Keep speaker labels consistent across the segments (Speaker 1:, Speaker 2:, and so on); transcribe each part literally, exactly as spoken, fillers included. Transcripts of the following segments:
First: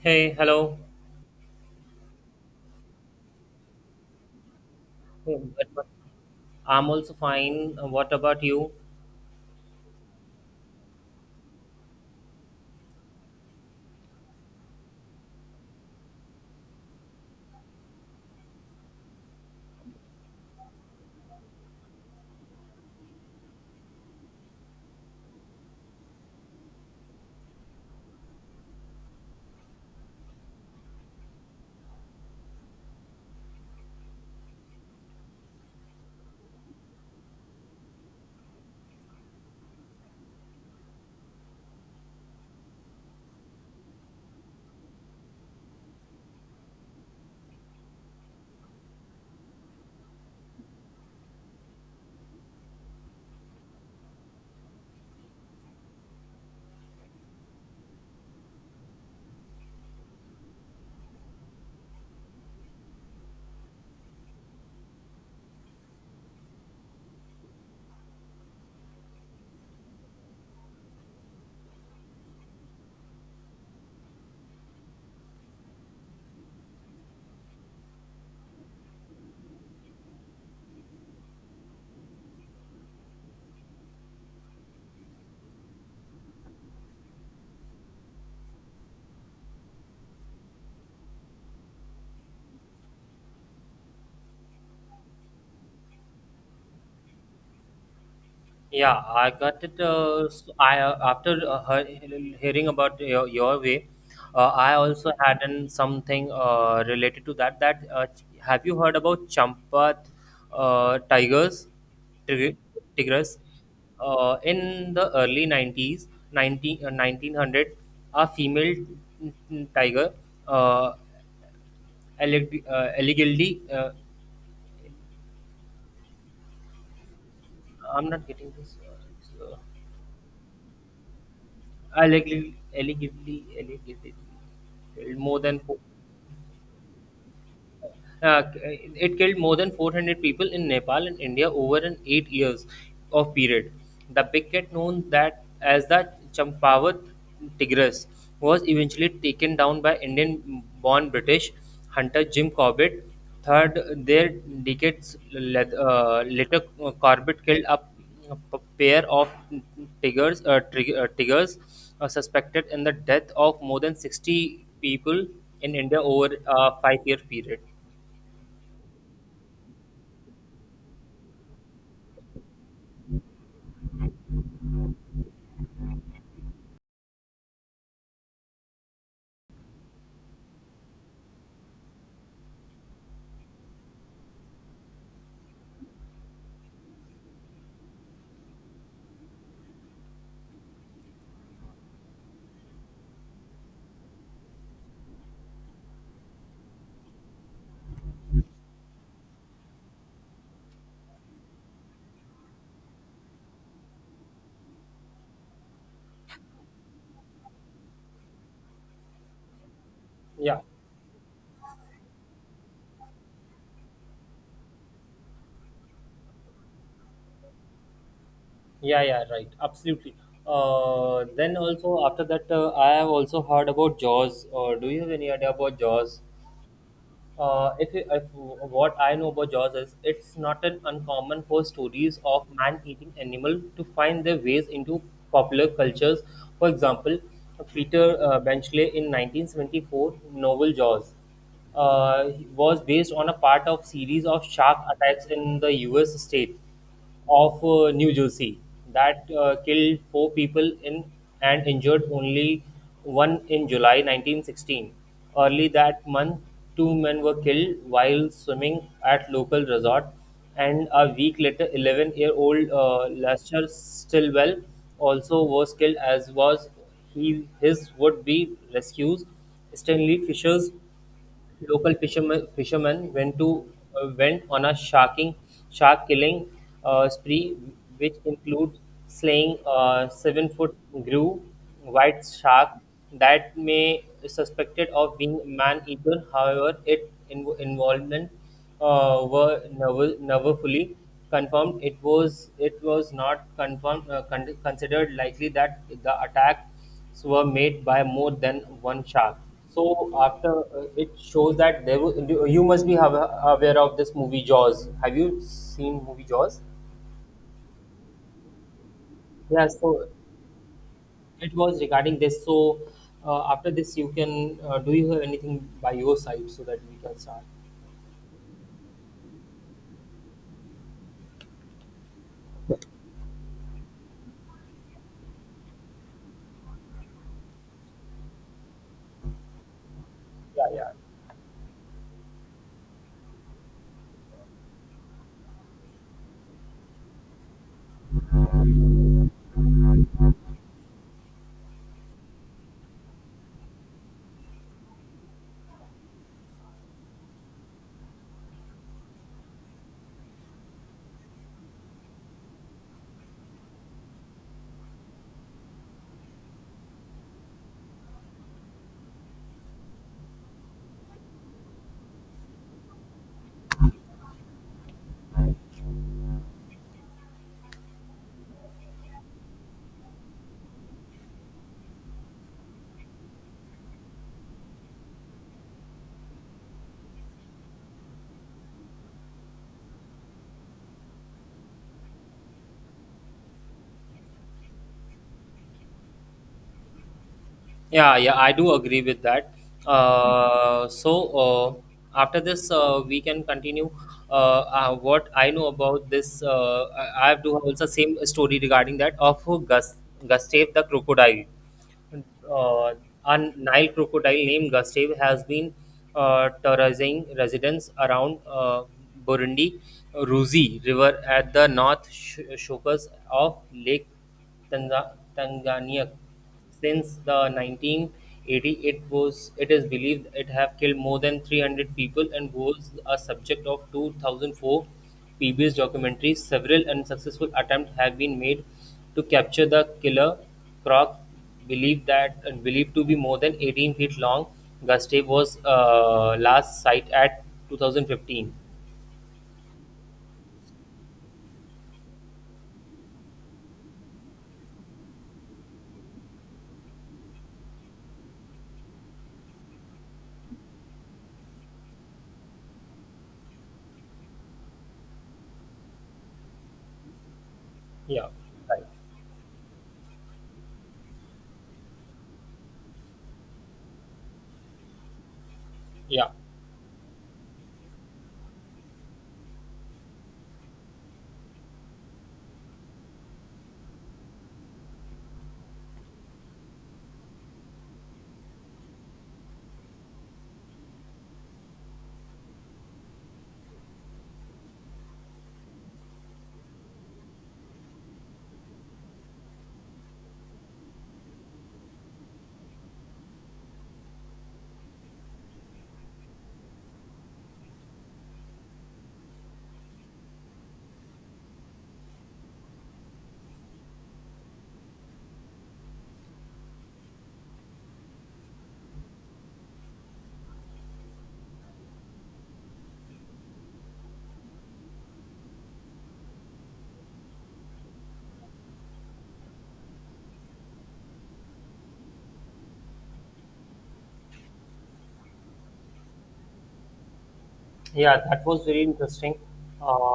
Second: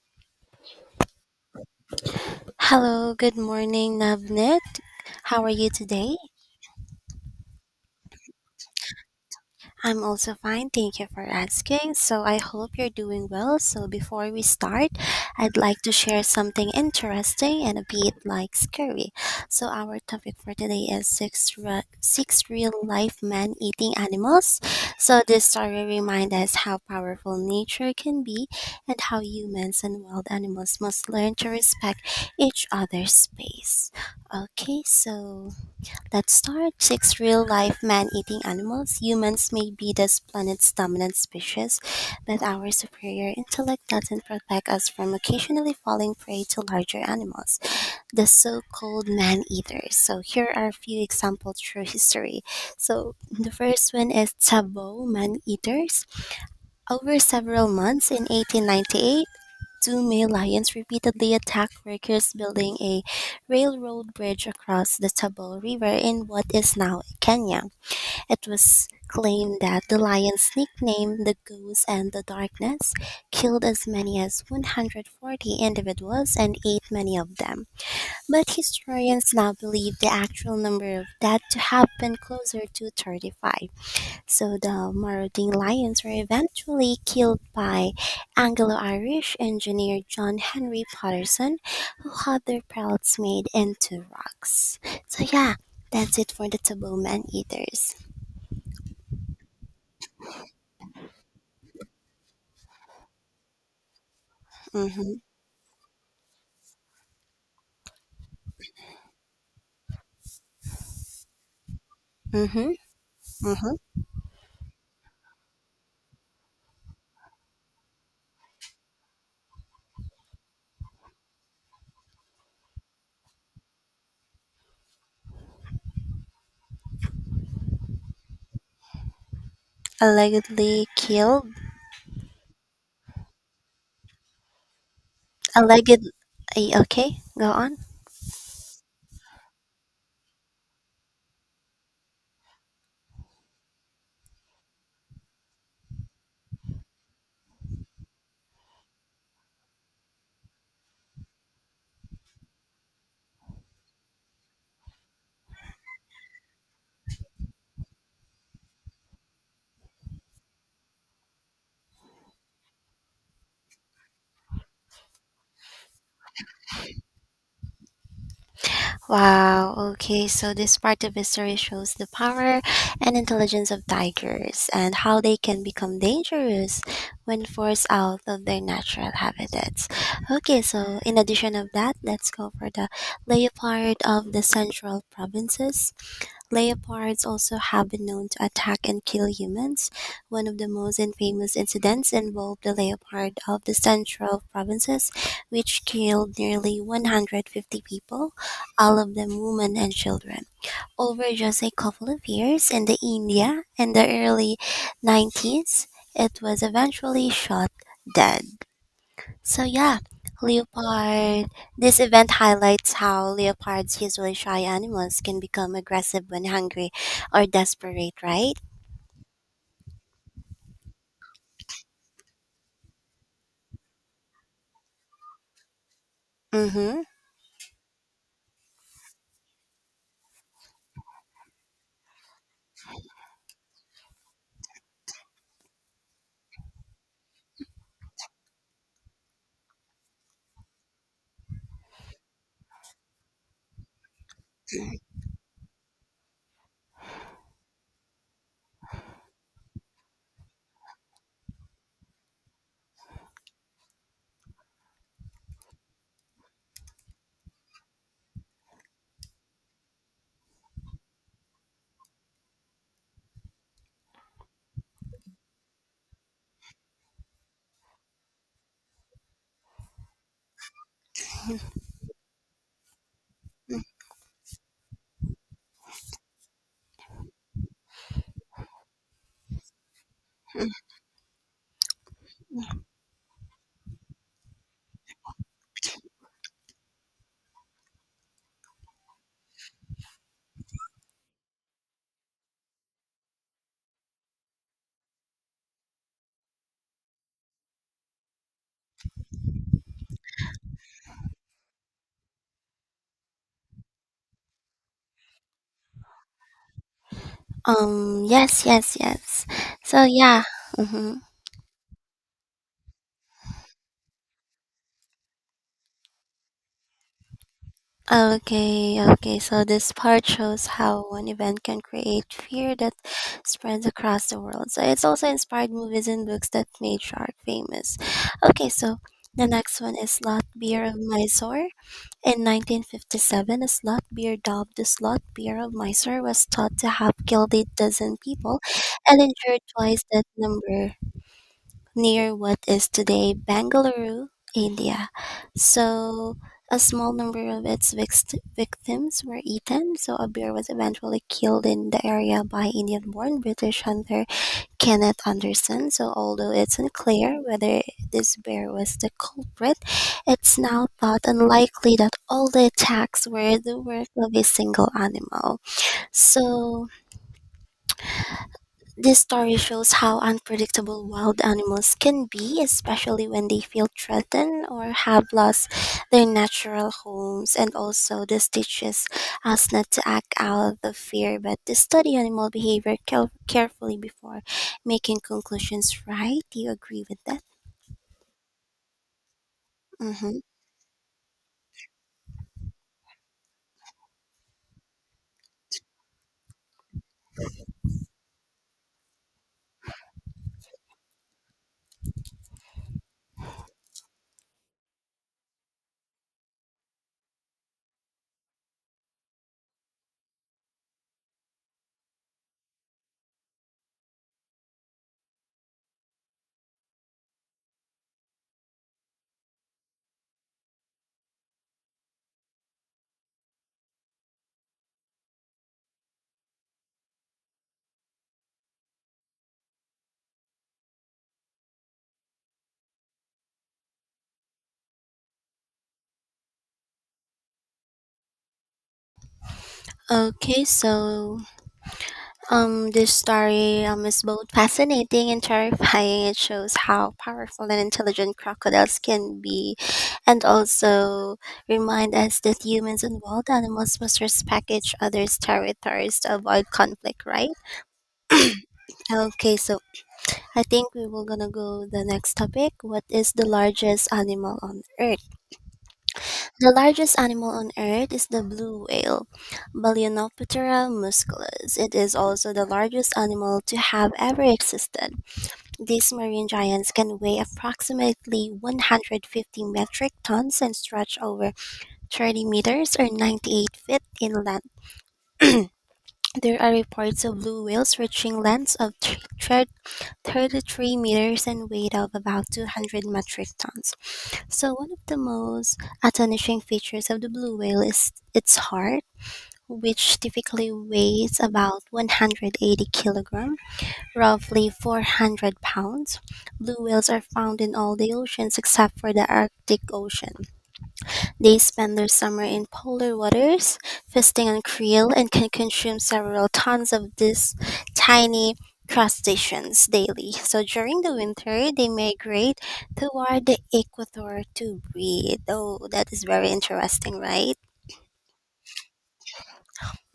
Speaker 1: Hey, hello.
Speaker 2: Hello, good morning, Navnit. How
Speaker 1: Oh,
Speaker 2: are you
Speaker 1: but-
Speaker 2: today?
Speaker 1: I'm also fine. Uh, What about you?
Speaker 2: I'm also fine, thank you for asking. So, I hope you're doing well. So, before we start, I'd like to share something interesting and a bit like scary. So, our topic for today is six, re- six real life man eating animals. So, this story reminds us how powerful nature can be and how humans and wild animals must learn to respect each other's space. Okay, so that starred six real life man eating animals, humans may be this planet's dominant species, but our superior intellect doesn't protect us from occasionally falling prey to larger animals, the so called man eaters. So, here are a few examples through history. So, the first one is Tabo man eaters over several months in eighteen ninety-eight, two male lions repeatedly attacked workers building a railroad bridge across the Tabo River in what is now Kenya. It was claimed that the lions, nicknamed the Goose and the Darkness, killed as many as one hundred forty individuals and ate many of them. But historians now believe the actual number of dead to have been closer to thirty-five. So the marauding lions were eventually killed by Anglo-Irish engineer John Henry Patterson, who had their pelts made into rocks. So yeah, that's it for the taboo man eaters.
Speaker 1: Yeah, I got it. Uh, s I uh, after uh, he- Hearing about your, your way, uh, I also
Speaker 2: Mhm,
Speaker 1: had an something uh, related to that. That uh, ch- have you heard about Champat uh, tigers, tig-
Speaker 2: mhm,
Speaker 1: tigers?
Speaker 2: mhm.
Speaker 1: Uh, in the early nineties, nineteen, uh, nineteen hundred, a female mm, mm, tiger, uh, alleg- uh, allegedly. Uh, I'm not getting this. Uh, So
Speaker 2: Allegedly killed.
Speaker 1: allegedly, allegedly, allegedly, more than
Speaker 2: Alleged. eh, Okay, go on.
Speaker 1: Uh, it killed more than four hundred people in Nepal and India over an eight years of period. The big cat known that as the Champawat tigress was eventually taken down by Indian-born British hunter Jim Corbett. Third, there decades let- uh, later, uh, Corbett killed a p- pair of tigers, uh, trig- uh, tigers uh, suspected in the death of more than sixty people in India over a five-year period.
Speaker 2: Wow, okay, so this part of history shows the power and intelligence of tigers and how they can become dangerous when forced out of their natural habitats. Okay, so in addition of that, let's go for the leopard of the central provinces. Leopards also have been known to attack and kill humans. One of the most infamous incidents involved the leopard of the central provinces, which killed nearly one hundred fifty people, all of them women and children, over just a couple of years in the India in the early nineties. It was eventually shot dead. So yeah,
Speaker 1: Yeah,
Speaker 2: leopard. This event highlights how leopards, usually shy animals, can become aggressive when hungry or desperate, right?
Speaker 1: yeah, yeah, right. Absolutely. Uh, then also after that, uh, I have also heard about Jaws. Or do you have any idea about Jaws?
Speaker 2: Mm-hmm.
Speaker 1: Uh, if, you- if what I know about Jaws is, it's not an uncommon for stories of man-eating animal to find their ways into popular cultures. For example, Peter uh, Benchley in nineteen seventy-four novel Jaws uh, was based on a part of series of shark attacks in the U S state. Of uh, New Jersey that uh, killed four people in and injured only one in July nineteen sixteen. Early that month, two men were killed while swimming at local resort, and a week later, eleven-year-old uh, Lester Stillwell also was killed, as was he his would-be rescues Stanley Fisher's. Local fishermen fishermen went to uh, went on a sharking shark killing uh, spree, which includes slaying a seven foot grew white shark that may suspected of being man eater. However, it in- involvement uh, were never, never fully confirmed. It was it was not confirmed uh, con- considered likely that the attacks were made by more than one shark. So after uh, it shows that there were, you you must be have, aware of this movie Jaws. Have you seen movie Jaws?
Speaker 2: Um. Yes. Yes. Yes.
Speaker 1: Yeah.
Speaker 2: So
Speaker 1: So
Speaker 2: yeah. Mm-hmm.
Speaker 1: it was regarding this. So uh, after this, you can uh, do you have anything by your side so that we can start?
Speaker 2: Okay. Okay. So this part shows how one event can create fear that spreads across the world. So it's also inspired movies and books that made shark famous. Okay. So the next one is Lot
Speaker 1: Yeah,
Speaker 2: Beer
Speaker 1: yeah.
Speaker 2: of Mysore. In nineteen fifty-seven, a slot beer dubbed the Slot Beer of Mysore was thought to have killed a dozen people and injured twice that number near what is today Bangalore, India. So, a small number of its vict- victims were eaten, so a bear was eventually killed in the area by Indian born British hunter Kenneth Anderson, so although it's unclear whether this bear was the culprit, it's now thought unlikely that all the attacks were the work of a single animal. So, this story shows how unpredictable wild animals can be, especially when they feel threatened or have lost their natural homes. And also, this teaches us not to act out of fear, but to study animal behavior care- carefully before making conclusions, right? Do you agree with that?
Speaker 1: Yeah, yeah, I do agree with that.
Speaker 2: Mm-hmm.
Speaker 1: Uh, so uh, After this, uh, we can continue. Uh, uh, what I know about this, uh, I I have to also same story regarding that of Gus Gustav the crocodile. uh, a Nile crocodile named Gustave has been uh, terrorizing residents around uh, Burundi Ruzi River at the north sh- shores of Lake Tanga- Tanganyika. Since the nineteen eighty, it was it is believed it have killed more than three hundred people and was a subject of two thousand four P B S documentaries. Several unsuccessful attempts have been made to capture the killer croc. Believed that believed to be more than eighteen feet long, Gustave was uh, last sight at two thousand fifteen.
Speaker 2: Okay, so Um, this story um, is both fascinating and terrifying. It shows how powerful and intelligent crocodiles can be, and also remind us that humans and wild animals must respect each other's territories to avoid conflict, right?
Speaker 1: Yeah, right.
Speaker 2: Okay, so I think we will gonna go the next topic. What is the largest animal on Earth?
Speaker 1: Yeah,
Speaker 2: The largest animal on Earth is the blue whale, Balaenoptera musculus. It is also the largest animal to have ever existed. These marine giants can weigh approximately one hundred fifty metric tons and stretch over thirty meters or ninety-eight feet in length. There are reports of blue whales reaching lengths of thr- thir- thirty-three meters and weight of about two hundred metric tons. So, one of the most astonishing features of the blue whale is its heart, which typically weighs about one hundred eighty kilograms roughly four hundred pounds. Blue whales are found in all the oceans except for the Arctic Ocean. They spend their summer in polar waters, feasting on krill, and can consume several tons of these tiny crustaceans daily. So during the winter, they migrate toward the equator to breed. Oh, that is very interesting, right?
Speaker 1: yeah. That was very interesting.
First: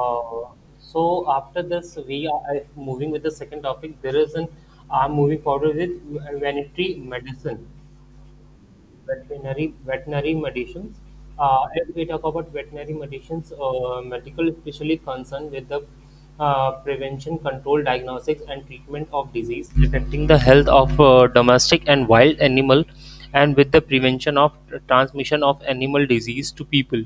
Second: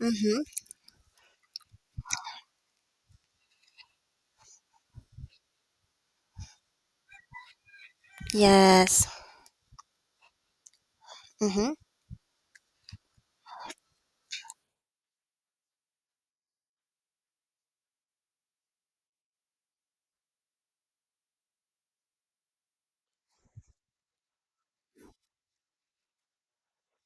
Speaker 2: Mm-hmm.
Speaker 1: so After this, we are uh, moving with the second topic. There is an I'm moving forward with vanity medicine.
Speaker 2: Yes.
Speaker 1: veterinary veterinary medicines. Uh,
Speaker 2: Mm-hmm.
Speaker 1: if we talk about veterinary medicines, uh, medical especially concerned with the uh, prevention, control, diagnostics, and treatment of disease affecting the health of uh, domestic and wild animal, and with the prevention of transmission of animal disease to people.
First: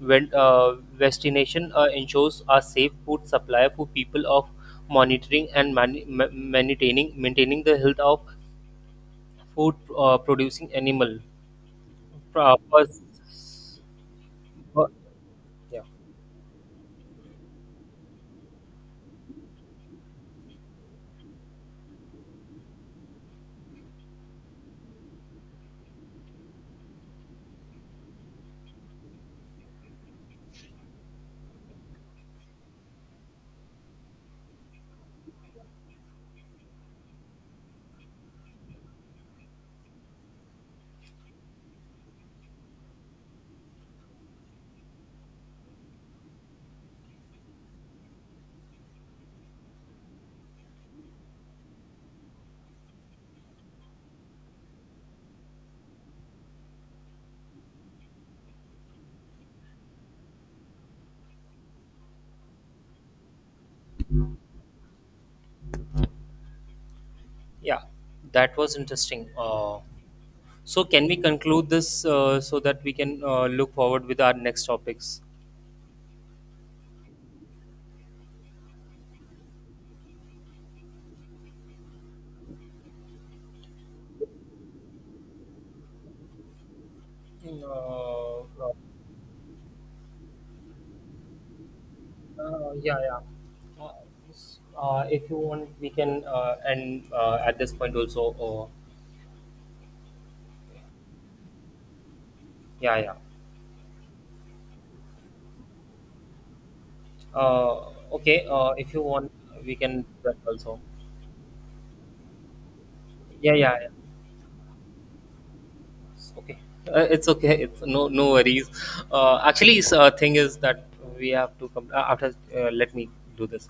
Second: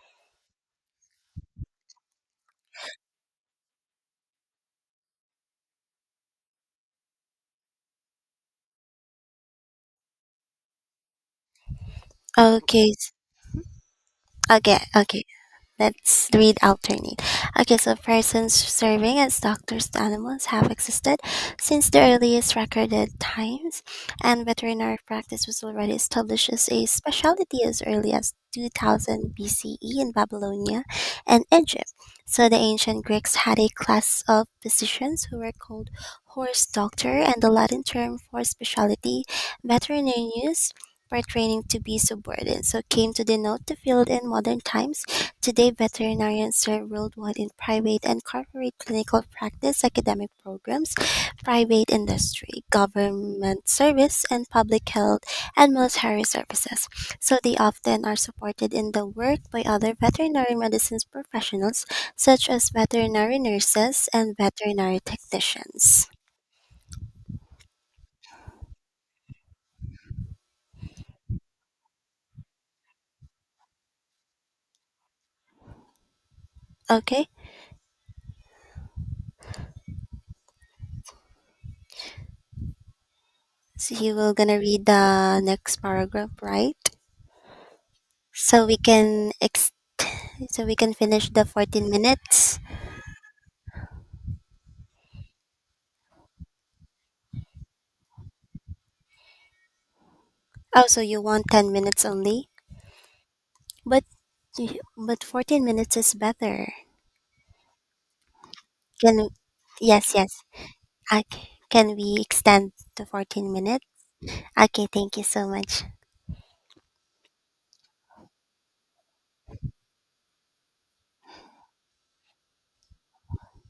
Speaker 1: When uh, Vaccination uh, ensures a safe food supply for people of monitoring and man- ma- maintaining maintaining the health of food uh, producing animal uh,
Speaker 2: Okay.
Speaker 1: was,
Speaker 2: s- Okay.
Speaker 1: wa-
Speaker 2: Okay.
Speaker 1: yeah,
Speaker 2: Let's read alternate. Okay, so persons serving as doctors to animals have existed since the earliest recorded times, and veterinary practice was already established as a specialty as early as two thousand B C E in Babylonia and Egypt. So the ancient Greeks had a class of physicians who were called horse doctor, and the Latin term for specialty, veterinarius, pertaining to be subordinate, so came to denote the field in modern times. Today, veterinarians serve worldwide in private and corporate clinical practice, academic programs, private industry, government service, and public health and military services. So, they often are supported in the work by other veterinary medicine professionals, such as veterinary nurses and veterinary technicians.
Speaker 1: yeah, that was interesting. Uh, so can we conclude this uh, so that we can uh, look forward with our next topics?
Speaker 2: Okay, so you will gonna read the next paragraph, right?
Speaker 1: Uh,
Speaker 2: So we can ex- so we can finish the fourteen minutes.
Speaker 1: uh, yeah, yeah. Uh, s- uh, if you want, we can uh, end uh, at this point also. Or
Speaker 2: Oh, so you want ten minutes only?
Speaker 1: yeah, yeah.
Speaker 2: But y- but fourteen minutes is better.
Speaker 1: Uh, okay. Uh, if you
Speaker 2: Can
Speaker 1: want, we can do
Speaker 2: yes,
Speaker 1: that
Speaker 2: yes.
Speaker 1: also.
Speaker 2: I c- can we extend to fourteen
Speaker 1: Yeah, yeah,
Speaker 2: minutes?
Speaker 1: yeah.
Speaker 2: Okay, thank you so much.
Speaker 1: Okay, uh, it's okay. It's no no worries. Uh, actually, s- uh, thing is that we have to come uh, after. Uh, let me do this.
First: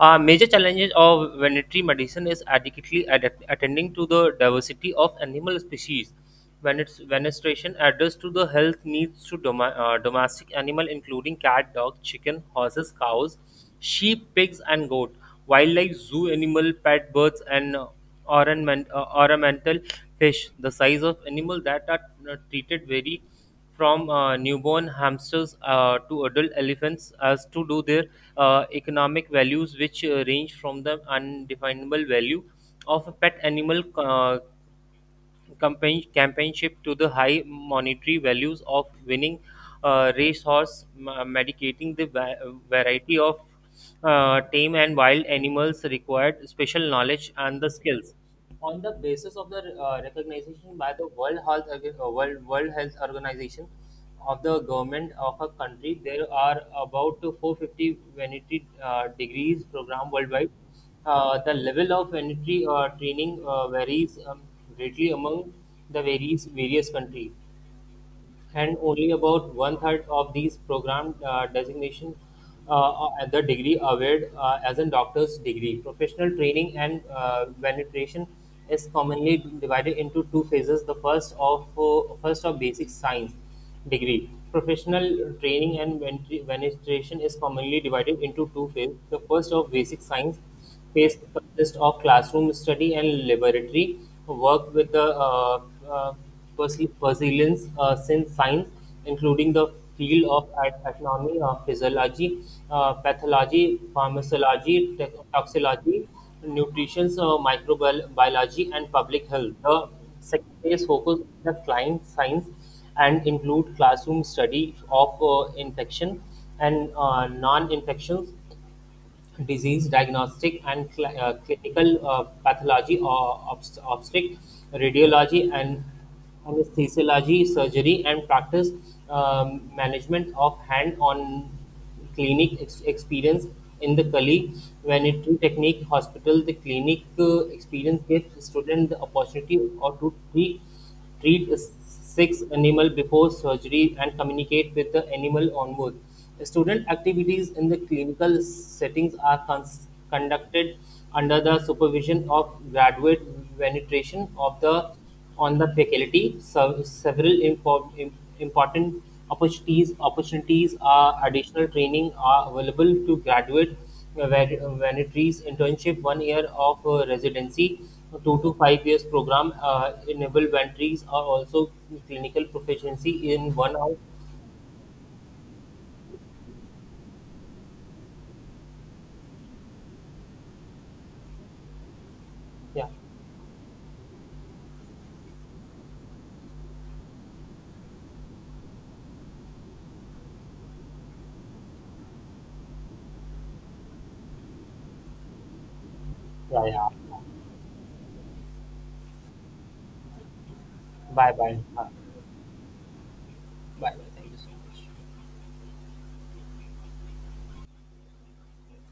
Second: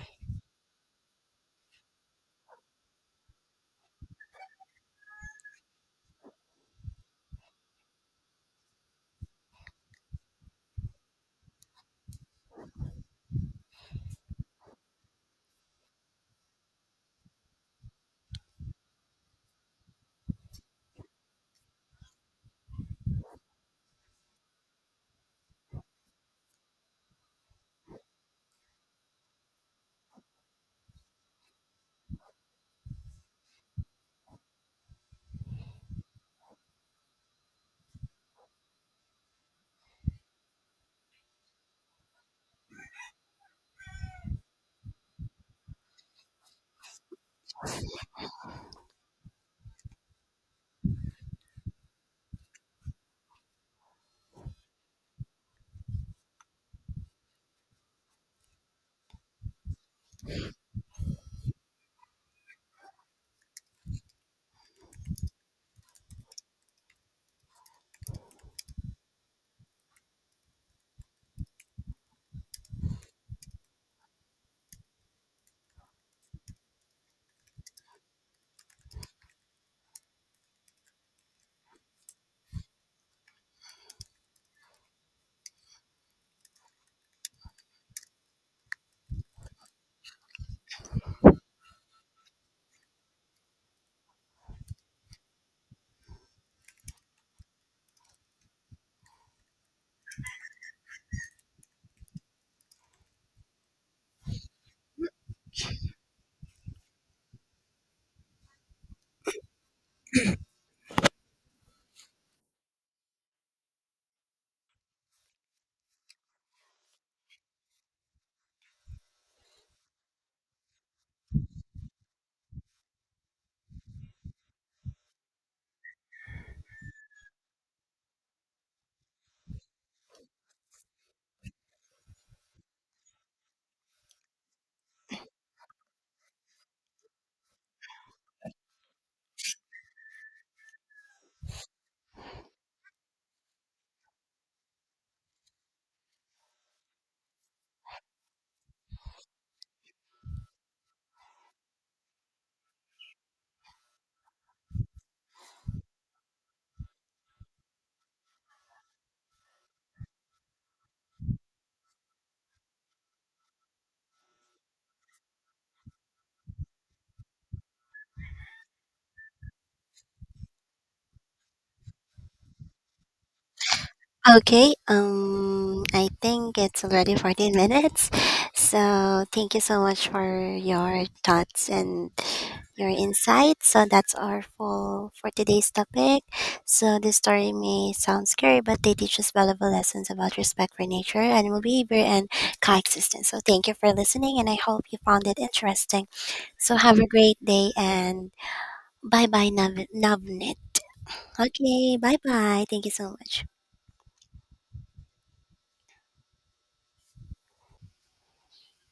Speaker 1: Uh, major challenges of veterinary medicine is adequately adapt- attending to the diversity of animal species. When its venestration address to the health needs to doma- uh, domestic animal, including cat, dog, chicken, horses, cows, sheep, pigs, and goat, wildlife, zoo animal, pet birds, and ornament, uh, ornamental fish, the size of animal that are uh, treated vary from uh, newborn hamsters uh, to adult elephants as to do their uh, economic values which uh, range from the undefinable value of a pet animal uh, compan- companionship to the high monetary values of winning uh, racehorse ma- medicating the va- variety of uh, tame and wild animals required special knowledge and the skills on the basis of the uh, recognition by the World Health Orga- uh, World World Health Organization of the government of a country, there are about four hundred fifty vanity uh, degrees program worldwide. Uh, the level of vanity uh, training uh, varies um, greatly among the various various countries and only about one third of these program uh, designation uh, uh, at the degree awarded uh, as a doctor's degree. Professional training and uh, validation is commonly divided into two phases. The first of uh, first of basic science degree. Professional training and validation is commonly divided into two phases. The first of basic science space consists of classroom study and laboratory work with the uh, uh, perse- perseverance uh, since science, including the field of at- anatomy, uh, physiology, uh, pathology, pharmacology, te- toxicology, nutrition, uh, microbiology, and public health. The second phase focus on the client science and include classroom study of uh, infection and uh, non-infections disease diagnostic and cl- uh, clinical uh, pathology or obst- obstetric radiology and anesthesiology surgery and practice um, management of hand-on clinic ex- experience in the Kali vanity technique hospital the clinic uh, experience gives student the opportunity or to treat treat six animal before surgery and communicate with the animal onward. Student activities in the clinical settings are cons- conducted under the supervision of graduate venetration of the on the faculty. So several impor- im- important opportunities opportunities are additional training are available to graduate where Vanitary's internship, one year of uh, residency, two to five years program uh, enable Vanitary's are also clinical proficiency in one hour.
Speaker 2: Okay, um, I think it's already fourteen minutes. So thank you so much for your thoughts and
Speaker 1: Yeah,
Speaker 2: your insights. So that's our full for today's topic. So this story may sound scary, but they teach us valuable lessons about respect for nature, animal behavior, and coexistence. So thank you for listening, and I hope you found it interesting.
Speaker 1: yeah,
Speaker 2: So
Speaker 1: yeah.
Speaker 2: have a great day, and bye bye, Nav- Navnit.
Speaker 1: Bye, bye, bye,
Speaker 2: Okay, bye bye. Thank you so much.
Speaker 1: bye. Thank you so much.